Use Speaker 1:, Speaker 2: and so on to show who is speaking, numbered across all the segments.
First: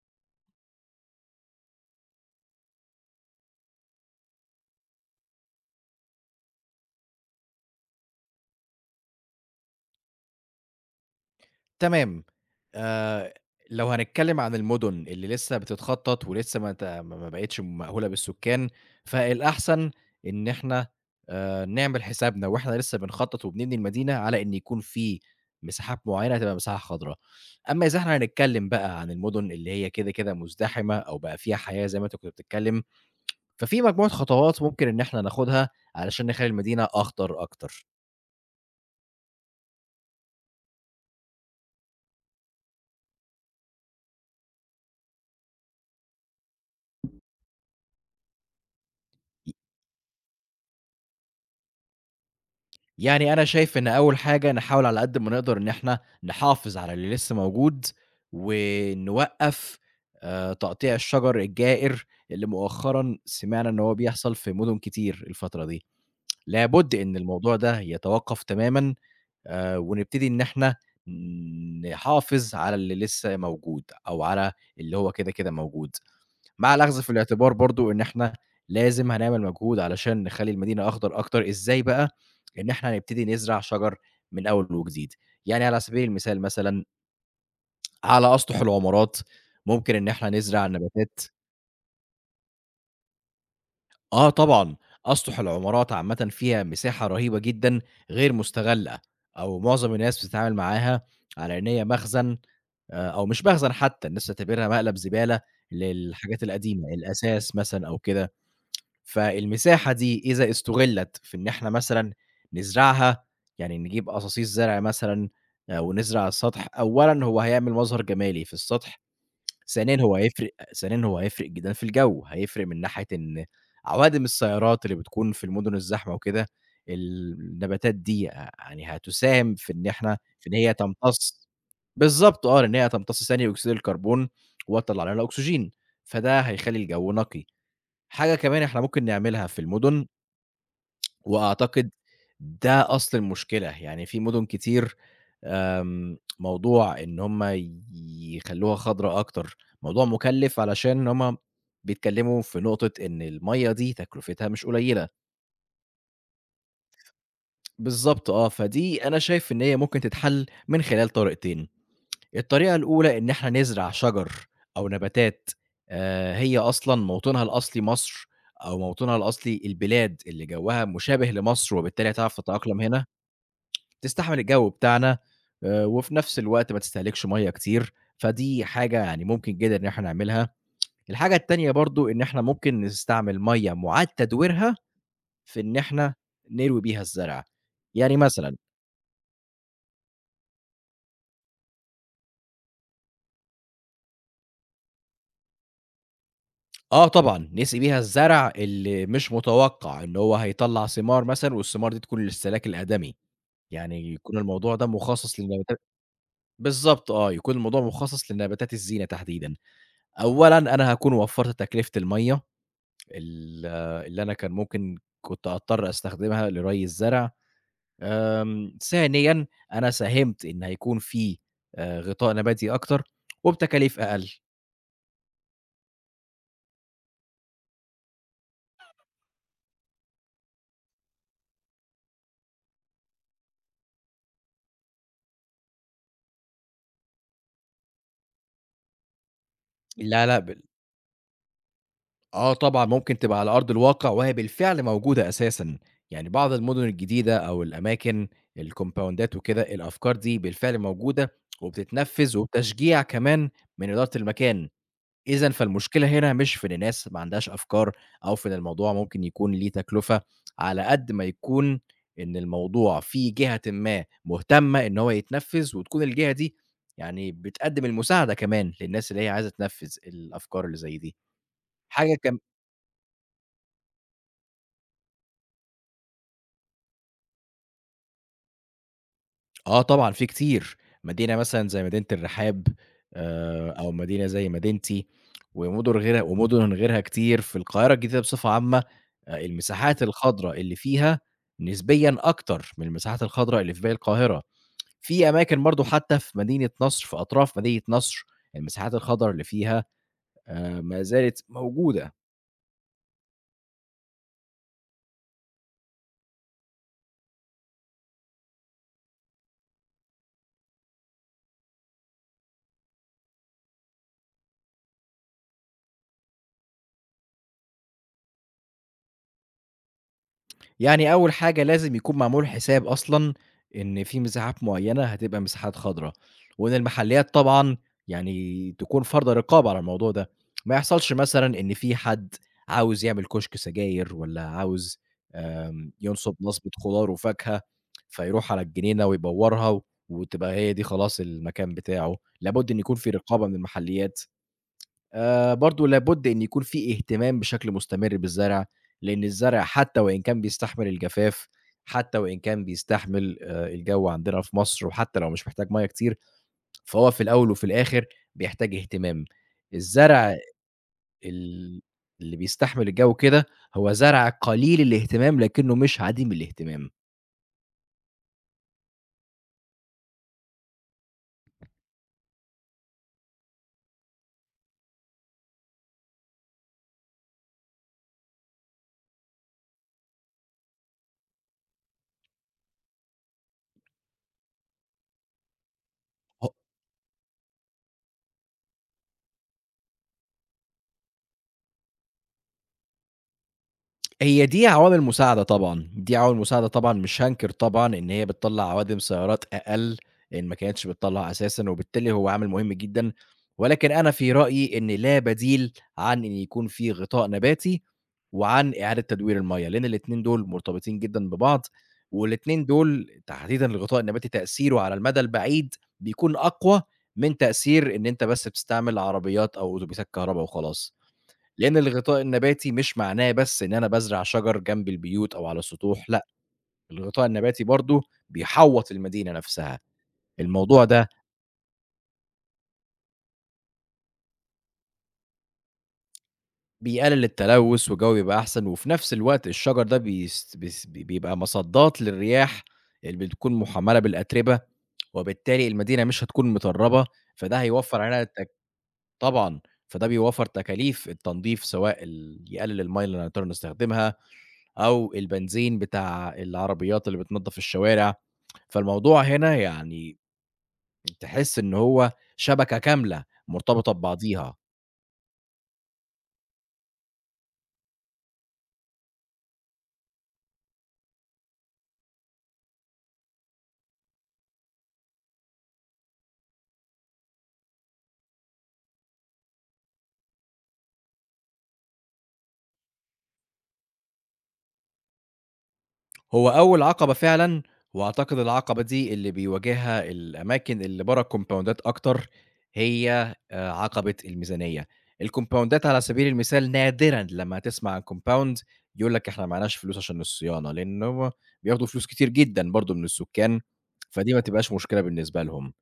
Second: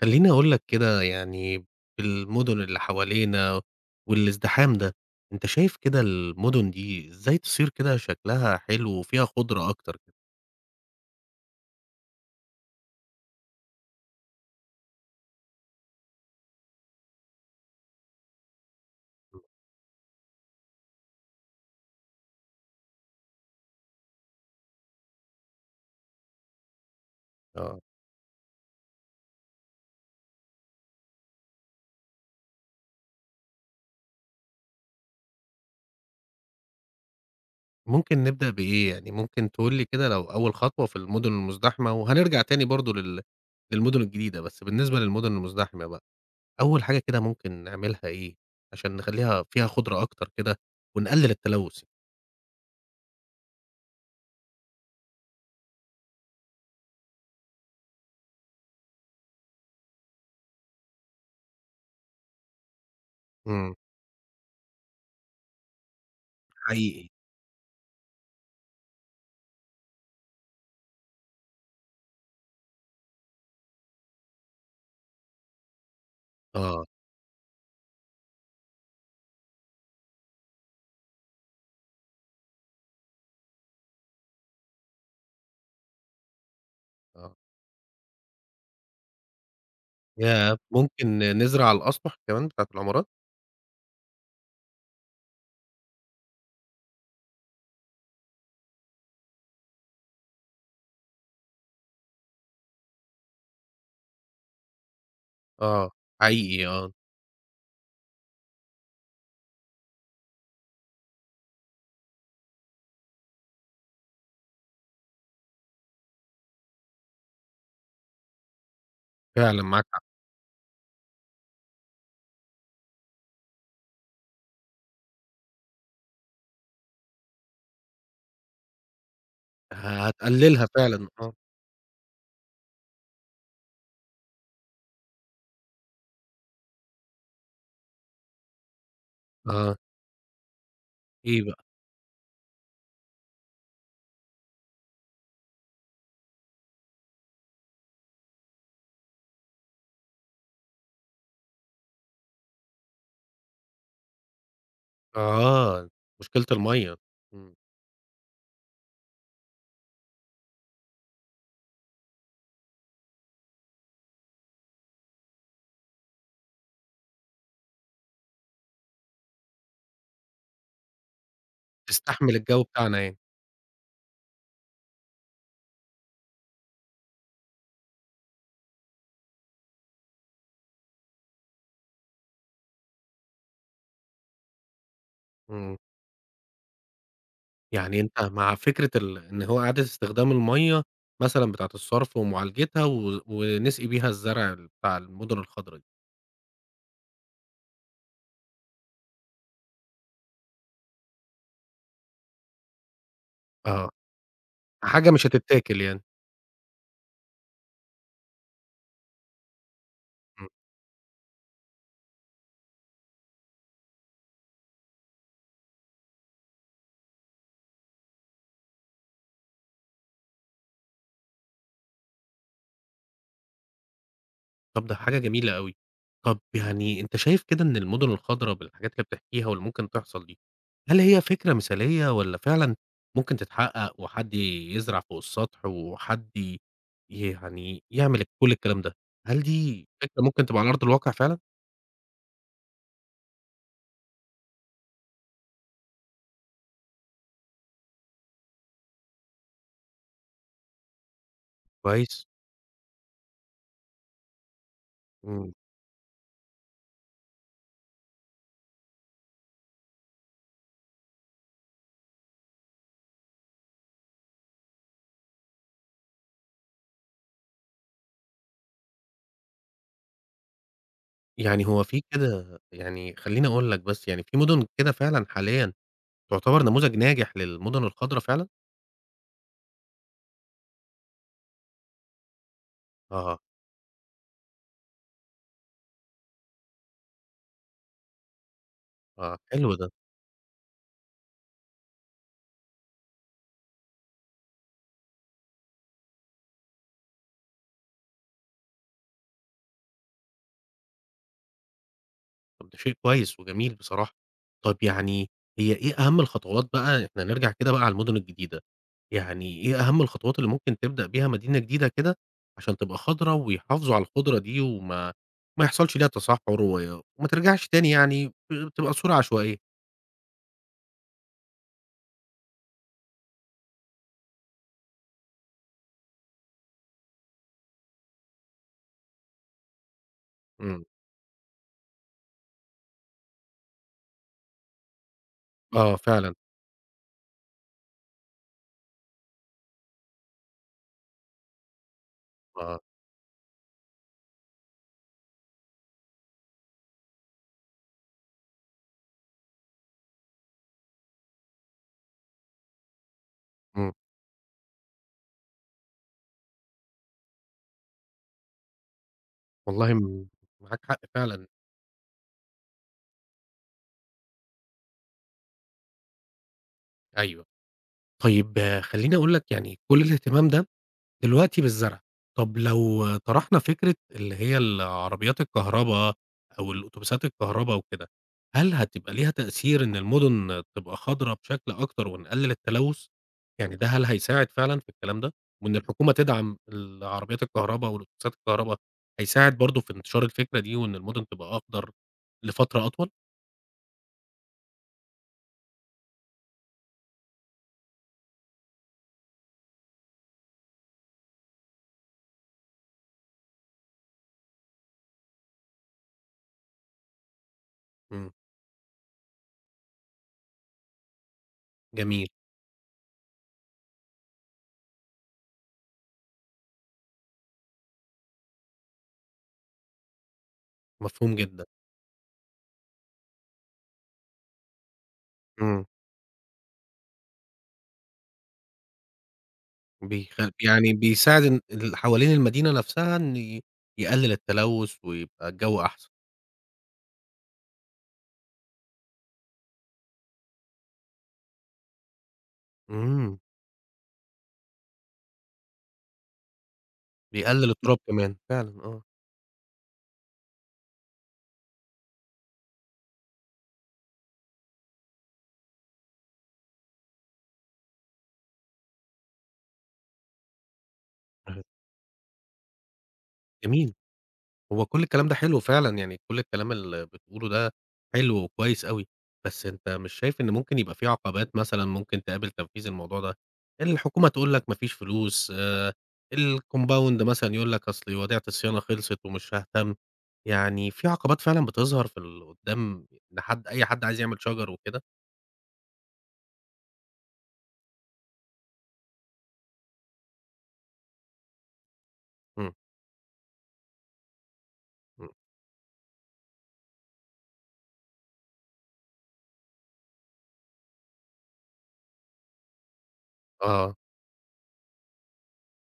Speaker 1: خلّيني أقول لك كده يعني بالمدن اللي حوالينا والازدحام ده، أنت شايف كده المدن دي إزاي تصير كده شكلها حلو وفيها خُضرة أكتر كده؟
Speaker 2: تمام. آآ لو هنتكلم عن المُدن اللي لسه بتتخطّط ولسه ما ت ما ما بقِتش مأهولة بالسُكّان، فالأحسن إن إحنا نعمل حسابنا وإحنا لسه بنخطّط وبنبني المدينة على إن يكون في مساحات معيّنة هتبقى مساحة خضرا.
Speaker 1: آه،
Speaker 2: أمّا إذا إحنا هنتكلم بقى عن المُدن اللي هي كده مُزدحمة أو بقى فيها حياة زي ما أنت كنت بتتكلم، ففي مجموعة خطوات ممكن إن إحنا ناخُدها علشان نخلّي المدينة أخضر أكتر.
Speaker 1: ممكن نبدأ بإيه يعني، ممكن تقول لي كده لو أول خطوة في المدن المزدحمة وهنرجع تاني برضه للمدن الجديدة، بس بالنسبة للمدن المزدحمة بقى، أول حاجة كده ممكن نعملها إيه، عشان نخلّيها فيها خُضرة أكتر كده ونقلل التلوث؟
Speaker 2: يعني أنا شايف إن أول حاجة نحاول على قد ما نقدر إن إحنا نحافظ على اللي لسه موجود، ونوقّف تقطيع الشجر الجائر اللي مؤخرًا سمعنا
Speaker 1: إمم،
Speaker 2: إن هو بيحصل في مدن كتير الفترة دي، لابد
Speaker 1: حقيقي.
Speaker 2: إن الموضوع ده يتوقّف تمامًا. ونبتدي إن إحنا نحافظ على اللي لسه موجود أو على اللي هو كده موجود. مع
Speaker 1: آه،
Speaker 2: الأخذ في الاعتبار برضه إن إحنا لازم هنعمل مجهود علشان نخلّي المدينة أخضر أكتر، إزاي بقى؟ إن إحنا هنبتدي نزرع شجر من أول وجديد، يعني على سبيل المثال مثلًا
Speaker 1: آه.
Speaker 2: على أسطح العمارات ممكن إن إحنا
Speaker 1: ياه!
Speaker 2: نزرع
Speaker 1: ممكن
Speaker 2: نباتات.
Speaker 1: نزرع الأسطح كمان بتاعة العمارات؟
Speaker 2: آه طبعًا، أسطح العمارات عامةً فيها مساحة رهيبة جدًا غير مستغلة، أو معظم الناس بتتعامل معاها على إن هي مخزن، أو مش مخزن حتى، الناس بتعتبرها مقلب زبالة
Speaker 1: آه،
Speaker 2: للحاجات
Speaker 1: حقيقي
Speaker 2: القديمة،
Speaker 1: آه،
Speaker 2: الأثاث مثلًا أو كده. فالمساحة دي إذا استُغلّت في إن إحنا مثلًا نزرعها، يعني نجيب قصاصيص زرع مثلًا ونزرع على السطح، أولًا هو هيعمل مظهر جمالي في السطح،
Speaker 1: فعلًا معاك
Speaker 2: ثانيًا
Speaker 1: حق،
Speaker 2: هو هيفرق ثانيًا هو هيفرق جدًا في الجو، هيفرق من ناحية إن عوادم السيارات اللي بتكون في المدن الزحمة وكده، النباتات دي يعني هتساهم في إن
Speaker 1: ه
Speaker 2: إحنا في إن
Speaker 1: هتقللها
Speaker 2: هي
Speaker 1: فعلًا آه،
Speaker 2: تمتص. بالضبط آه، لإن هي هتمتص ثاني أكسيد الكربون وتطلّع لنا أكسجين، فده هيخلّي الجو نقي. حاجة كمان إحنا ممكن نعملها في
Speaker 1: آه،
Speaker 2: المُدن،
Speaker 1: إيه بقى؟
Speaker 2: وأعتقد ده أصل المشكلة، يعني في مُدن كتير، موضوع إن هُم يخلّوها خضرا أكتر، موضوع مُكلِّف علشان هُم بيتكلّموا في نقطة إن المَيّة دي تكلفتها مش قليلة.
Speaker 1: آه، مشكلة المَيّة، إمم،
Speaker 2: بالضبط آه، فدي أنا شايف إن هي ممكن تتحل من خلال طريقتين. الطريقة الأولى إن إحنا نزرع شجر أو نباتات هي أصلًا موطنها الأصلي مصر أو موطنها الأصلي البلاد اللي جوّها مشابه لمصر، وبالتالي
Speaker 1: تستحمل
Speaker 2: هتعرف
Speaker 1: الجو
Speaker 2: تتأقلم
Speaker 1: بتاعنا
Speaker 2: هنا،
Speaker 1: يعني،
Speaker 2: تستحمل الجو بتاعنا وفي نفس الوقت ما تستهلكش مَيّة كتير، فدي حاجة يعني ممكن جدًا إن إحنا نعملها. الحاجة التانية برضه إن إحنا ممكن نستعمل مَيّة مُعاد تدويرها في إن
Speaker 1: إمم،
Speaker 2: إحنا نروي بيها الزرع.
Speaker 1: يعني
Speaker 2: يعني
Speaker 1: أنت مع
Speaker 2: مثلًا
Speaker 1: فكرة إن هو إعادة استخدام المَيّة مثلًا بتاعة الصرف ومعالجتها و ونسقي بيها الزرع بتاع المدن الخضرا دي،
Speaker 2: آه طبعًا، نسقي بيها الزرع اللي مش متوقّع، اللي هو هيطلّع ثمار مثلًا والثمار دي تكون للسلاك الأدمي،
Speaker 1: آه،
Speaker 2: يعني يكون الموضوع ده
Speaker 1: حاجة مش
Speaker 2: مخصّص للنباتات.
Speaker 1: هتتاكل يعني،
Speaker 2: بالضبط آه، يكون الموضوع مخصّص لنباتات الزينة تحديدًا.
Speaker 1: إمم.
Speaker 2: أولًا أنا هاكون وفّرت تكلفة المَيّة ال اللي أنا كان ممكن كنت أضطر أستخدمها لرَي الزرع، ثانيًا أنا ساهمت إن هيكون في غطاء نباتي أكتر وبتكاليف أقل.
Speaker 1: طب ده حاجة جميلة أوي. طب يعني أنت شايف كده إن المُدن الخضرا بالحاجات اللي بتحكيها واللي ممكن تحصل دي، هل هي فكرة مثالية والّا فعلًا ممكن تتحقق وحد يزرع فوق السطح وحد يعني يعمل كل الكلام ده، هل دي فكرة
Speaker 2: لا، لأ،
Speaker 1: ممكن تبقى
Speaker 2: بال
Speaker 1: على أرض الواقع فعلًا؟
Speaker 2: آه طبعًا، ممكن تبقى على أرض الواقع وهي بالفعل موجودة أساسًا، يعني بعض المدن الجديدة أو الأماكن الكومباوندات وكده، الأفكار دي بالفعل موجودة
Speaker 1: كويس.
Speaker 2: وبتتنفّذ وبتشجيع كمان من إدارة المكان. إذًا
Speaker 1: إمم.
Speaker 2: فالمشكلة هنا مش في إن الناس ما عندهاش أفكار أو في إن الموضوع ممكن يكون ليه تكلفة، على قد ما يكون إن الموضوع في جهةٍ ما مهتمة إن هو يتنفّذ وتكون الجهة دي يعني بتقدّم المساعدة كمان للناس اللي هي عايزة تنفّذ الأفكار اللي زي دي.
Speaker 1: يعني هو في
Speaker 2: حاجة كم
Speaker 1: كده يعني خلّيني أقول لك بس يعني في مُدن كده فعلًا حاليًا تعتبر نموذج ناجح للمُدن الخضرا فعلًا؟
Speaker 2: آه طبعًا في كتير، مدينة مثلًا زي مدينة الرحاب،
Speaker 1: آه،
Speaker 2: أو مدينة زي مدينتي، ومدن غيرها ومدن غيرها كتير في القاهرة الجديدة بصفة عامة،
Speaker 1: آه، حلو ده.
Speaker 2: المساحات الخضرا اللي فيها نسبيًا أكتر من المساحات الخضرا اللي في باقي القاهرة، في أماكن برضه حتى في مدينة نصر في أطراف مدينة نصر، المساحات الخضرا اللي فيها ما زالت موجودة.
Speaker 1: طب ده شيء كويس وجميل بصراحة. طب يعني هي إيه أهم الخطوات بقى إحنا نرجع كده بقى على المدن الجديدة، يعني إيه أهم الخطوات اللي ممكن تبدأ بيها مدينة جديدة كده عشان تبقى خضرا ويحافظوا على الخضرة دي وما ما يحصلش ليها تصحُّر وما ترجعش تاني يعني تبقى صورة عشوائية.
Speaker 2: يعني أول حاجة لازم يكون معمول حساب أصلًا إن في مساحات معيّنة هتبقى مساحات خضرا، وإن المحلّيات طبعًا يعني تكون فارضة رقابة على الموضوع ده، ما
Speaker 1: إمم.
Speaker 2: يحصلش مثلًا إن في حد عاوز يعمل كشك سجاير والّا عاوز،
Speaker 1: آه
Speaker 2: ينصب
Speaker 1: فعلًا،
Speaker 2: نصبة خضار وفاكهة، فيروح على الجنينة ويبوّرها و- وتبقى هي دي خلاص المكان بتاعه، لابد إن
Speaker 1: آه.
Speaker 2: يكون في رقابة من المحلّيات. برضه لابد إن يكون في اهتمام بشكل مستمر بالزرع، لإن الزرع حتى وإن كان بيستحمل الجفاف، حتى وإن كان بيستحمل
Speaker 1: إمم.
Speaker 2: الجو عندنا في مصر، وحتى لو مش محتاج مَيّة كتير، فهو في الأول وفي الآخر بيحتاج اهتمام.
Speaker 1: والله
Speaker 2: الزرع
Speaker 1: معاك حق فعلًا،
Speaker 2: ال اللي بيستحمل الجو كده، هو زرع قليل الاهتمام لكنه مش عديم الاهتمام.
Speaker 1: أيوه. طيب آه، خلّيني أقول لك يعني كل الاهتمام ده دلوقتي بالزرع. طب لو طرحنا فكرة اللي هي العربيات الكهربا أو الأوتوبيسات الكهربا وكده، هل هتبقى ليها تأثير إن المدن تبقى خضرا بشكل أكتر ونقلل التلوث؟ يعني ده هل هيساعد فعلًا في الكلام ده؟ وإن الحكومة
Speaker 2: ه
Speaker 1: تدعم العربيات الكهربا والأوتوبيسات الكهربا، هيساعد برضه في انتشار الفكرة دي وإن المدن تبقى أخضر لفترة أطول؟
Speaker 2: هي دي عوامل مساعدة طبعًا، دي عوامل مساعدة طبعًا، مش هانكر طبعًا إن هي بتطلّع عوادم سيارات أقل، لإن ما كانتش بتطلّع أساسًا، وبالتالي هو عامل مهم جدًا، ولكن أنا في رأيي إن لا بديل عن إن يكون في غطاء نباتي،
Speaker 1: إمم،
Speaker 2: وعن إعادة تدوير المَيّة، لإن الاتنين دول مرتبطين جدًا ببعض،
Speaker 1: جميل،
Speaker 2: والاتنين دول تحديدًا الغطاء النباتي تأثيره على المدى البعيد بيكون أقوى من تأثير إن أنت بس بتستعمل عربيات أو أوتوبيسات كهربا وخلاص.
Speaker 1: مفهوم جدًا.
Speaker 2: لأن الغطاء النباتي مش معناه بس إن أنا بازرع شجر جنب البيوت أو على
Speaker 1: إمم.
Speaker 2: السطوح، لأ، الغطاء النباتي برضه بيحوّط المدينة نفسها، الموضوع
Speaker 1: يعني
Speaker 2: ده
Speaker 1: بيساعد إن اللي حوالين المدينة نفسها إن يقلل التلوث ويبقى الجو أحسن.
Speaker 2: بيقلل التلوث والجو بيبقى أحسن، وفي نفس الوقت الشجر ده بيس بيس بيبقى مصدات للرياح اللي
Speaker 1: إمم،
Speaker 2: بتكون محملة بالأتربة، وبالتالي المدينة مش هتكون متربة، فده
Speaker 1: بيقلل التراب
Speaker 2: هيوفر علينا
Speaker 1: كمان
Speaker 2: التك
Speaker 1: فعلًا آه،
Speaker 2: طبعًا، فده بيوفر تكاليف التنضيف سواء يقلل المَيَّة اللي هنضطر نستخدمها أو البنزين بتاع العربيات اللي بتنضّف الشوارع، فالموضوع هنا يعني تحس إن هو شبكة كاملة مرتبطة
Speaker 1: جميل.
Speaker 2: ببعضيها.
Speaker 1: هو كل الكلام ده حلو فعلًا، يعني كل الكلام اللي بتقوله ده حلو وكويس أوي، بس أنت مش شايف إن ممكن يبقى في عقبات مثلًا ممكن تقابل تنفيذ الموضوع ده؟ الحكومة تقول لك ما فيش فلوس، الcompound مثلًا يقول لك أصل وديعة الصيانة خلصت ومش هاهتم، يعني في عقبات فعلًا بتظهر في قدّام لحد أي حد عايز يعمل شجر وكده؟
Speaker 2: هو أول عقبة فعلًا وأعتقد العقبة دي اللي بيواجهها الأماكن اللي برّه الكومباوندات أكتر،
Speaker 1: إمم،
Speaker 2: هي عقبة الميزانية.
Speaker 1: إمم،
Speaker 2: الكومباوندات على سبيل المثال نادرًا لمّا هتسمع عن كومباوند يقول لك إحنا ما لناش فلوس عشان الصيانة، لإن هو بياخدوا فلوس كتير جدًا برضه من السُكّان،
Speaker 1: آه،
Speaker 2: فدي ما تبقاش مشكلة بالنسبة لهم.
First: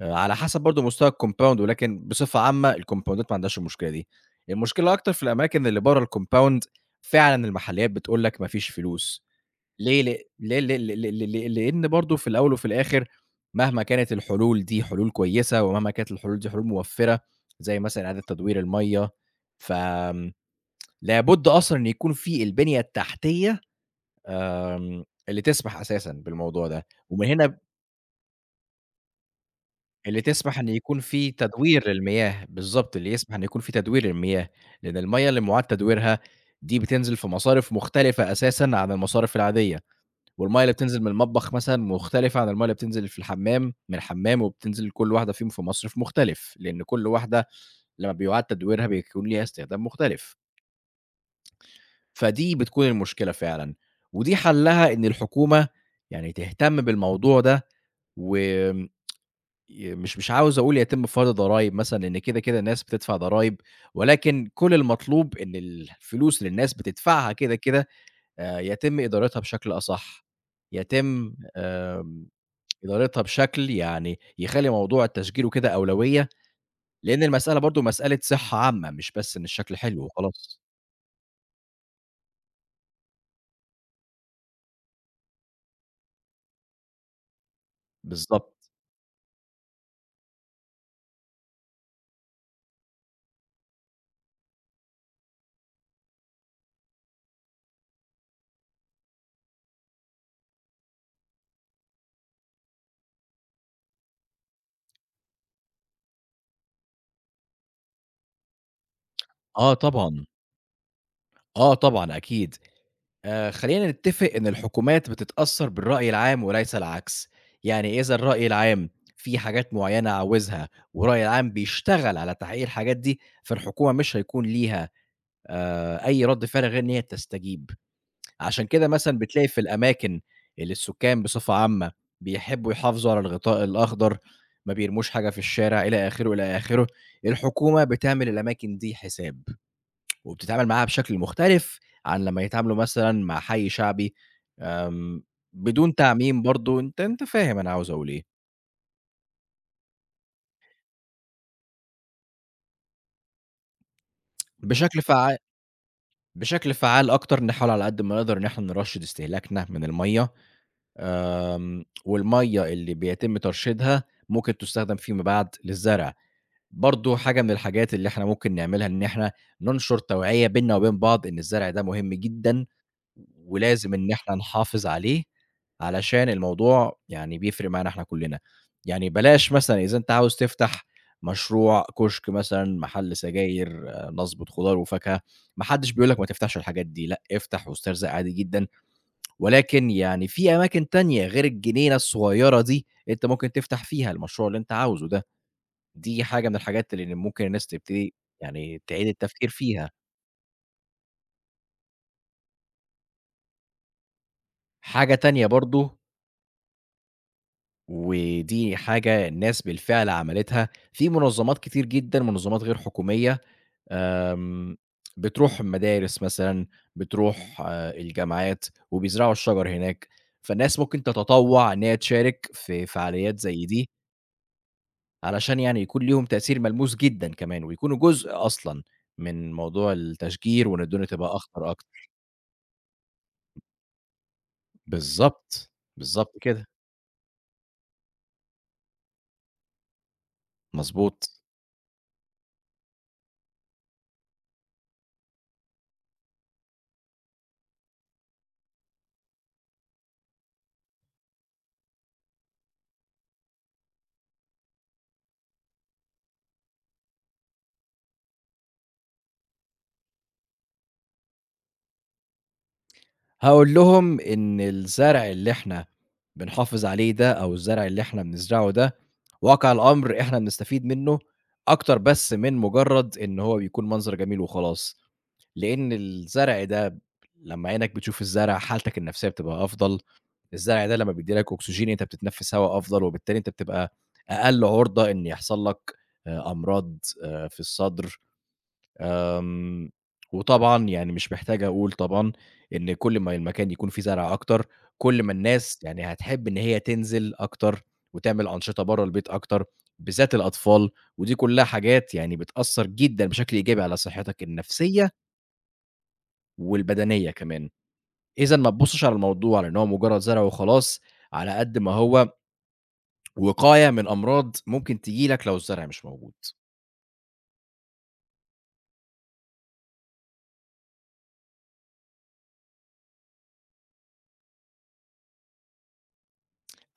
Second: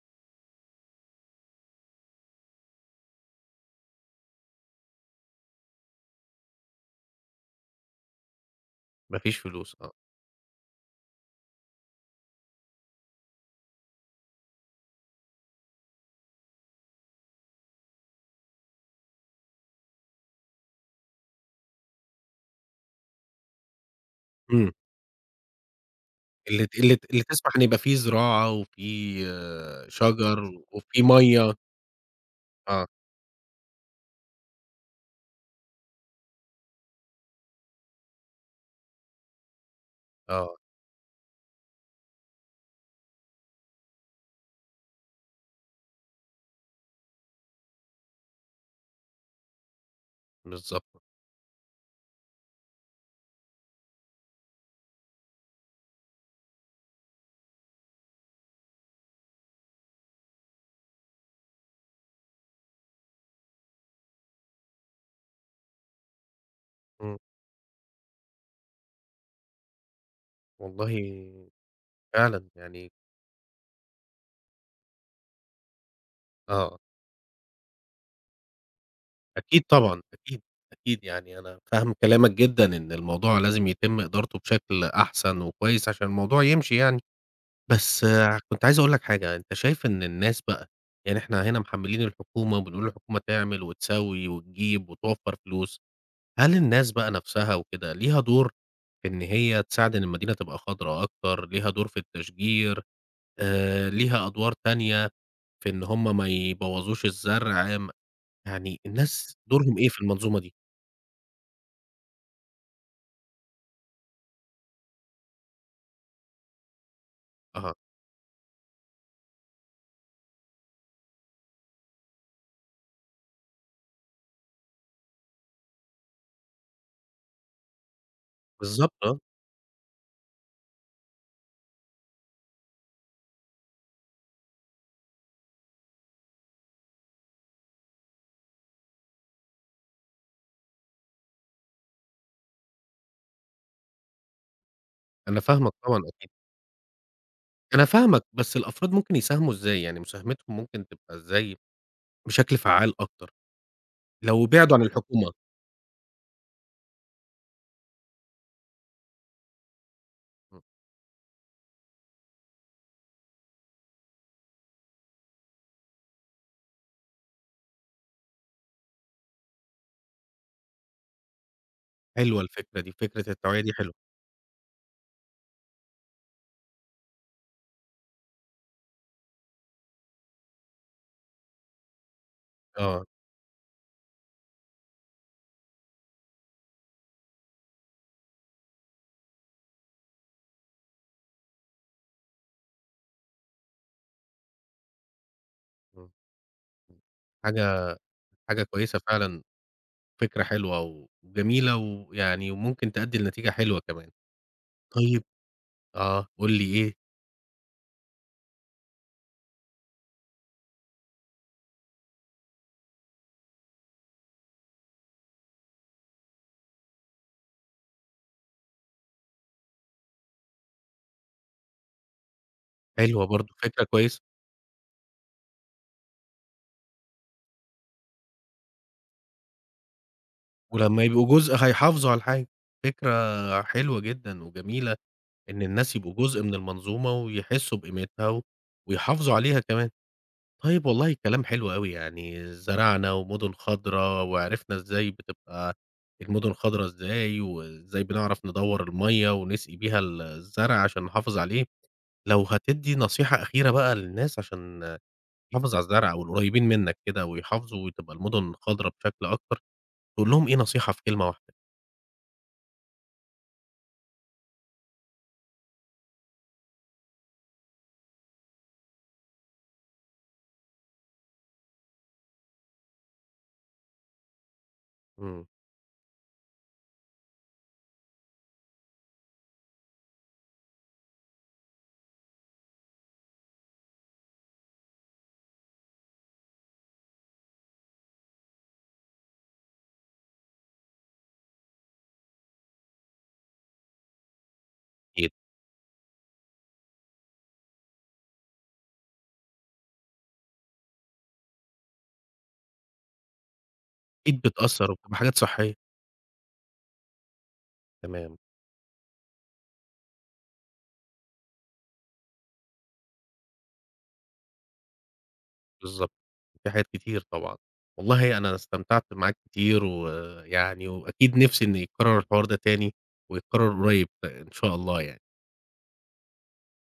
Speaker 2: على حسب برضه مستوى الcompound ولكن بصفة عامة الكومباوندات ما عندهاش المشكلة دي، المشكلة أكتر في الأماكن اللي برّه الcompound فعلًا المحلّيات بتقول لك ما فيش
Speaker 1: ما
Speaker 2: فلوس،
Speaker 1: فيش فلوس آه،
Speaker 2: ليه؟ ل ليه ل ل ل ل لإن برضه في الأول وفي الآخر مهما كانت الحلول دي حلول كويسة، ومهما كانت الحلول دي حلول موفّرة زي مثلًا إعادة تدوير المَيّة، فآمم لابد أصلًا إن يكون في البنية التحتية
Speaker 1: إمم،
Speaker 2: اللي تسمح أساسًا بالموضوع
Speaker 1: اللي ت
Speaker 2: ده،
Speaker 1: اللي ت اللي
Speaker 2: ومن
Speaker 1: تسمح
Speaker 2: هنا
Speaker 1: إن يبقى في زراعة وفي
Speaker 2: اللي
Speaker 1: شجر
Speaker 2: تسمح إن يكون
Speaker 1: وفي
Speaker 2: في
Speaker 1: مَيّة،
Speaker 2: تدوير للمياه،
Speaker 1: آه،
Speaker 2: بالضبط، اللي يسمح إن يكون في تدوير للمياه، لأن المَيّة اللي مُعاد تدويرها دي بتنزل في مصارف مختلفة أساسًا عن المصارف العادية،
Speaker 1: آه.
Speaker 2: والمَيّة اللي بتنزل من المطبخ مثلًا مختلفة عن المَيّة اللي بتنزل في الحمام من الحمام، وبتنزل كل واحدة فيهم في مصرف مختلف، لأن كل واحدة لمّا بيُعاد تدويرها بيكون ليها استخدام مختلف،
Speaker 1: بالضبط،
Speaker 2: فدي بتكون المشكلة فعلًا، ودي حلّها إن الحكومة يعني تهتم بالموضوع ده و ي مش مش عاوز أقول يتم فرض ضرايب مثلًا، لإن كده الناس بتدفع ضرايب، ولكن كل المطلوب إن الفلوس اللي الناس
Speaker 1: إمم،
Speaker 2: بتدفعها كده يتم إدارتها بشكل أصح،
Speaker 1: والله
Speaker 2: يتم آمم
Speaker 1: فعلًا يعني
Speaker 2: إدارتها بشكل يعني يخلّي موضوع التشجير وكده أولوية،
Speaker 1: آه،
Speaker 2: لإن المسألة برضه مسألة صحة عامة، مش بس إن
Speaker 1: أكيد
Speaker 2: الشكل
Speaker 1: طبعًا،
Speaker 2: حلو
Speaker 1: أكيد،
Speaker 2: وخلاص.
Speaker 1: أكيد يعني أنا فاهم كلامك جدًا إن الموضوع لازم يتم إدارته بشكل أحسن وكويس عشان الموضوع يمشي يعني، بس آه، كنت
Speaker 2: بالضبط.
Speaker 1: عايز أقول لك حاجة، أنت شايف إن الناس بقى يعني إحنا هنا محملين الحكومة وبنقول الحكومة تعمل وتسوي وتجيب وتوفر فلوس، هل الناس بقى نفسها وكده ليها دور في إن هي تساعد إن المدينة تبقى خضرا أكتر، ليها دور في التشجير، ليها أدوار تانية في إن هم ما يبوّظوش الزرع يعني الناس
Speaker 2: آه
Speaker 1: دورهم إيه في
Speaker 2: طبعًا،
Speaker 1: المنظومة دي؟
Speaker 2: آه طبعًا أكيد. خلّينا نتّفق إن الحكومات بتتأثّر بالرأي العام وليس العكس،
Speaker 1: أها،
Speaker 2: يعني إذا الرأي العام في حاجات معيّنة عاوزها والرأي العام بيشتغل على تحقيق الحاجات دي، فالحكومة مش هيكون ليها أي رَد فعل غير إن هي تستجيب، عشان كده
Speaker 1: بالضبط
Speaker 2: مثلًا
Speaker 1: آه،
Speaker 2: بتلاقي في الأماكن اللي السكان بصفة عامة بيحبّوا يحافظوا على الغطاء الأخضر، ما بيرموش حاجة في الشارع إلى آخره، إلى آخره، الحكومة بتعمل الأماكن دي حساب وبتتعامل معاها بشكل مختلف عن لمّا يتعاملوا مثلًا مع حَي شعبي. آمم،
Speaker 1: أنا فاهمك
Speaker 2: بدون
Speaker 1: طبعًا أكيد،
Speaker 2: تعميم برضه، أنت فاهم أنا
Speaker 1: أنا
Speaker 2: عاوز أقول
Speaker 1: فاهمك،
Speaker 2: إيه،
Speaker 1: بس الأفراد ممكن يساهموا إزاي؟ يعني مساهمتهم ممكن تبقى إزاي بشكل فعّال أكتر، لو بِعدوا عن
Speaker 2: بشكل
Speaker 1: الحكومة،
Speaker 2: فعّا بشكل فعّال أكتر نحاول على قد ما نقدر إن إحنا نرشّد استهلاكنا من المَيّة،
Speaker 1: إمم،
Speaker 2: والمَيّة اللي بيتم ترشيدها ممكن تُستخدم فيما بعد للزرع، برضه حاجة من الحاجات اللي إحنا ممكن نعملها إن إحنا ننشر توعية بيننا وبين بعض إن الزرع ده مهم
Speaker 1: حلوة
Speaker 2: جدًا.
Speaker 1: الفكرة دي، فكرة التوعية دي
Speaker 2: ولازم
Speaker 1: حلوة،
Speaker 2: إن إحنا نحافظ عليه، علشان الموضوع يعني بيفرق معانا إحنا كلّنا، يعني بلاش مثلًا إذا أنت عاوز تفتح مشروع كشك مثلًا،
Speaker 1: آه،
Speaker 2: محل سجاير، آه، نصبة خضار وفاكهة، ما حدش بيقول لك ما تفتحش الحاجات دي، لأ افتح واسترزق عادي جدًا، ولكن يعني في أماكن تانية غير الجنينة الصغيرة دي، أنت ممكن تفتح فيها المشروع اللي أنت عاوزه ده،
Speaker 1: إمم،
Speaker 2: دي حاجة من الحاجات
Speaker 1: إمم،
Speaker 2: اللي ممكن الناس
Speaker 1: حاجة.
Speaker 2: تبتدي
Speaker 1: حاجة
Speaker 2: يعني
Speaker 1: كويسة
Speaker 2: تعيد
Speaker 1: فعلًا،
Speaker 2: التفكير فيها.
Speaker 1: فكرة حلوة وجميلة ويعني وممكن تأدّي لنتيجة حلوة كمان.
Speaker 2: حاجة
Speaker 1: طيب
Speaker 2: تانية برضه
Speaker 1: آه، قُل لي إيه؟
Speaker 2: ودي حاجة الناس بالفعل عملتها، في منظمات كتير جدًا، منظمات غير حكومية، آمم، بتروح المدارس مثلًا، بتروح آه، الجامعات وبيزرعوا الشجر هناك، فالناس ممكن تتطوع إن هي تشارك في
Speaker 1: حلوة
Speaker 2: فعاليات
Speaker 1: برضه،
Speaker 2: زي
Speaker 1: فكرة
Speaker 2: دي،
Speaker 1: كويسة.
Speaker 2: علشان يعني يكون ليهم تأثير ملموس جدًا كمان، ويكونوا جزء أصلًا من موضوع التشجير وإن
Speaker 1: ولمّا
Speaker 2: الدنيا
Speaker 1: يبقوا
Speaker 2: تبقى
Speaker 1: جزء
Speaker 2: أخطر أكتر.
Speaker 1: هيحافظوا على الحاجة، فكرة حلوة جدًا وجميلة إن
Speaker 2: بالضبط،
Speaker 1: الناس يبقوا
Speaker 2: بالضبط
Speaker 1: جزء من
Speaker 2: كده،
Speaker 1: المنظومة ويحسّوا بقيمتها و ويحافظوا عليها كمان. طيب والله
Speaker 2: مضبوط.
Speaker 1: كلام حلو أوي، يعني زرعنا ومدن خضرا وعرفنا إزاي بتبقى المدن خضرا إزاي، وإزاي بنعرف ندوّر المَيّة ونسقي بيها الزرع عشان نحافظ عليه. لو هتدّي نصيحة أخيرة بقى للناس عشان تحافظ على الزرع والقريبين منّك كده ويحافظوا وتبقى المدن خضرا بشكل أكتر، تقول لهم إيه نصيحة في كلمة واحدة؟
Speaker 2: هاقول لهم إن الزرع اللي إحنا بنحافظ عليه ده، أو الزرع اللي إحنا بنزرعه ده، واقع الأمر إحنا بنستفيد منه أكتر بس من مجرد إن هو بيكون منظر جميل وخلاص،
Speaker 1: إمم.
Speaker 2: لإن الزرع ده لمّا عينك بتشوف الزرع حالتك النفسية بتبقى أفضل، الزرع ده لمّا بيدّي لك أكسجين أنت بتتنفس هوا أفضل، وبالتالي أنت بتبقى أقل عُرضة إن يحصل لك أمراض في الصدر، آمم، وطبعًا يعني مش محتاج أقول طبعًا إن كل ما المكان يكون فيه زرع أكتر، كل
Speaker 1: أكيد،
Speaker 2: ما الناس يعني هتحب إن هي تنزل أكتر وتعمل أنشطة برّه البيت أكتر، بالذات الأطفال، ودي كلّها حاجات يعني بتأثّر جدًا بشكل إيجابي على
Speaker 1: أكيد
Speaker 2: صحتك
Speaker 1: بتأثّر
Speaker 2: النفسية
Speaker 1: وبتبقى حاجات صحّية.
Speaker 2: والبدنية كمان.
Speaker 1: تمام.
Speaker 2: إذًا ما تبُصّش على الموضوع على إن هو مجرّد زرع وخلاص، على قد ما هو وقاية من أمراض ممكن تيجي لك لو الزرع مش
Speaker 1: بالضبط،
Speaker 2: موجود.
Speaker 1: في حاجات كتير طبعًا. والله أنا استمتعت معاك كتير ويعني وأكيد نِفْسي إن يتكرر الحوار ده تاني ويتكرر قريب إن شاء الله يعني،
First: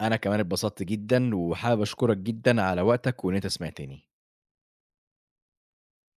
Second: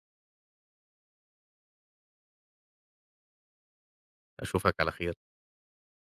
Speaker 2: أنا كمان اتبسطت جدًا وحابب أشكرك جدًا على وقتك وإن أنت سمعتني.
Speaker 1: أشوفك على خير.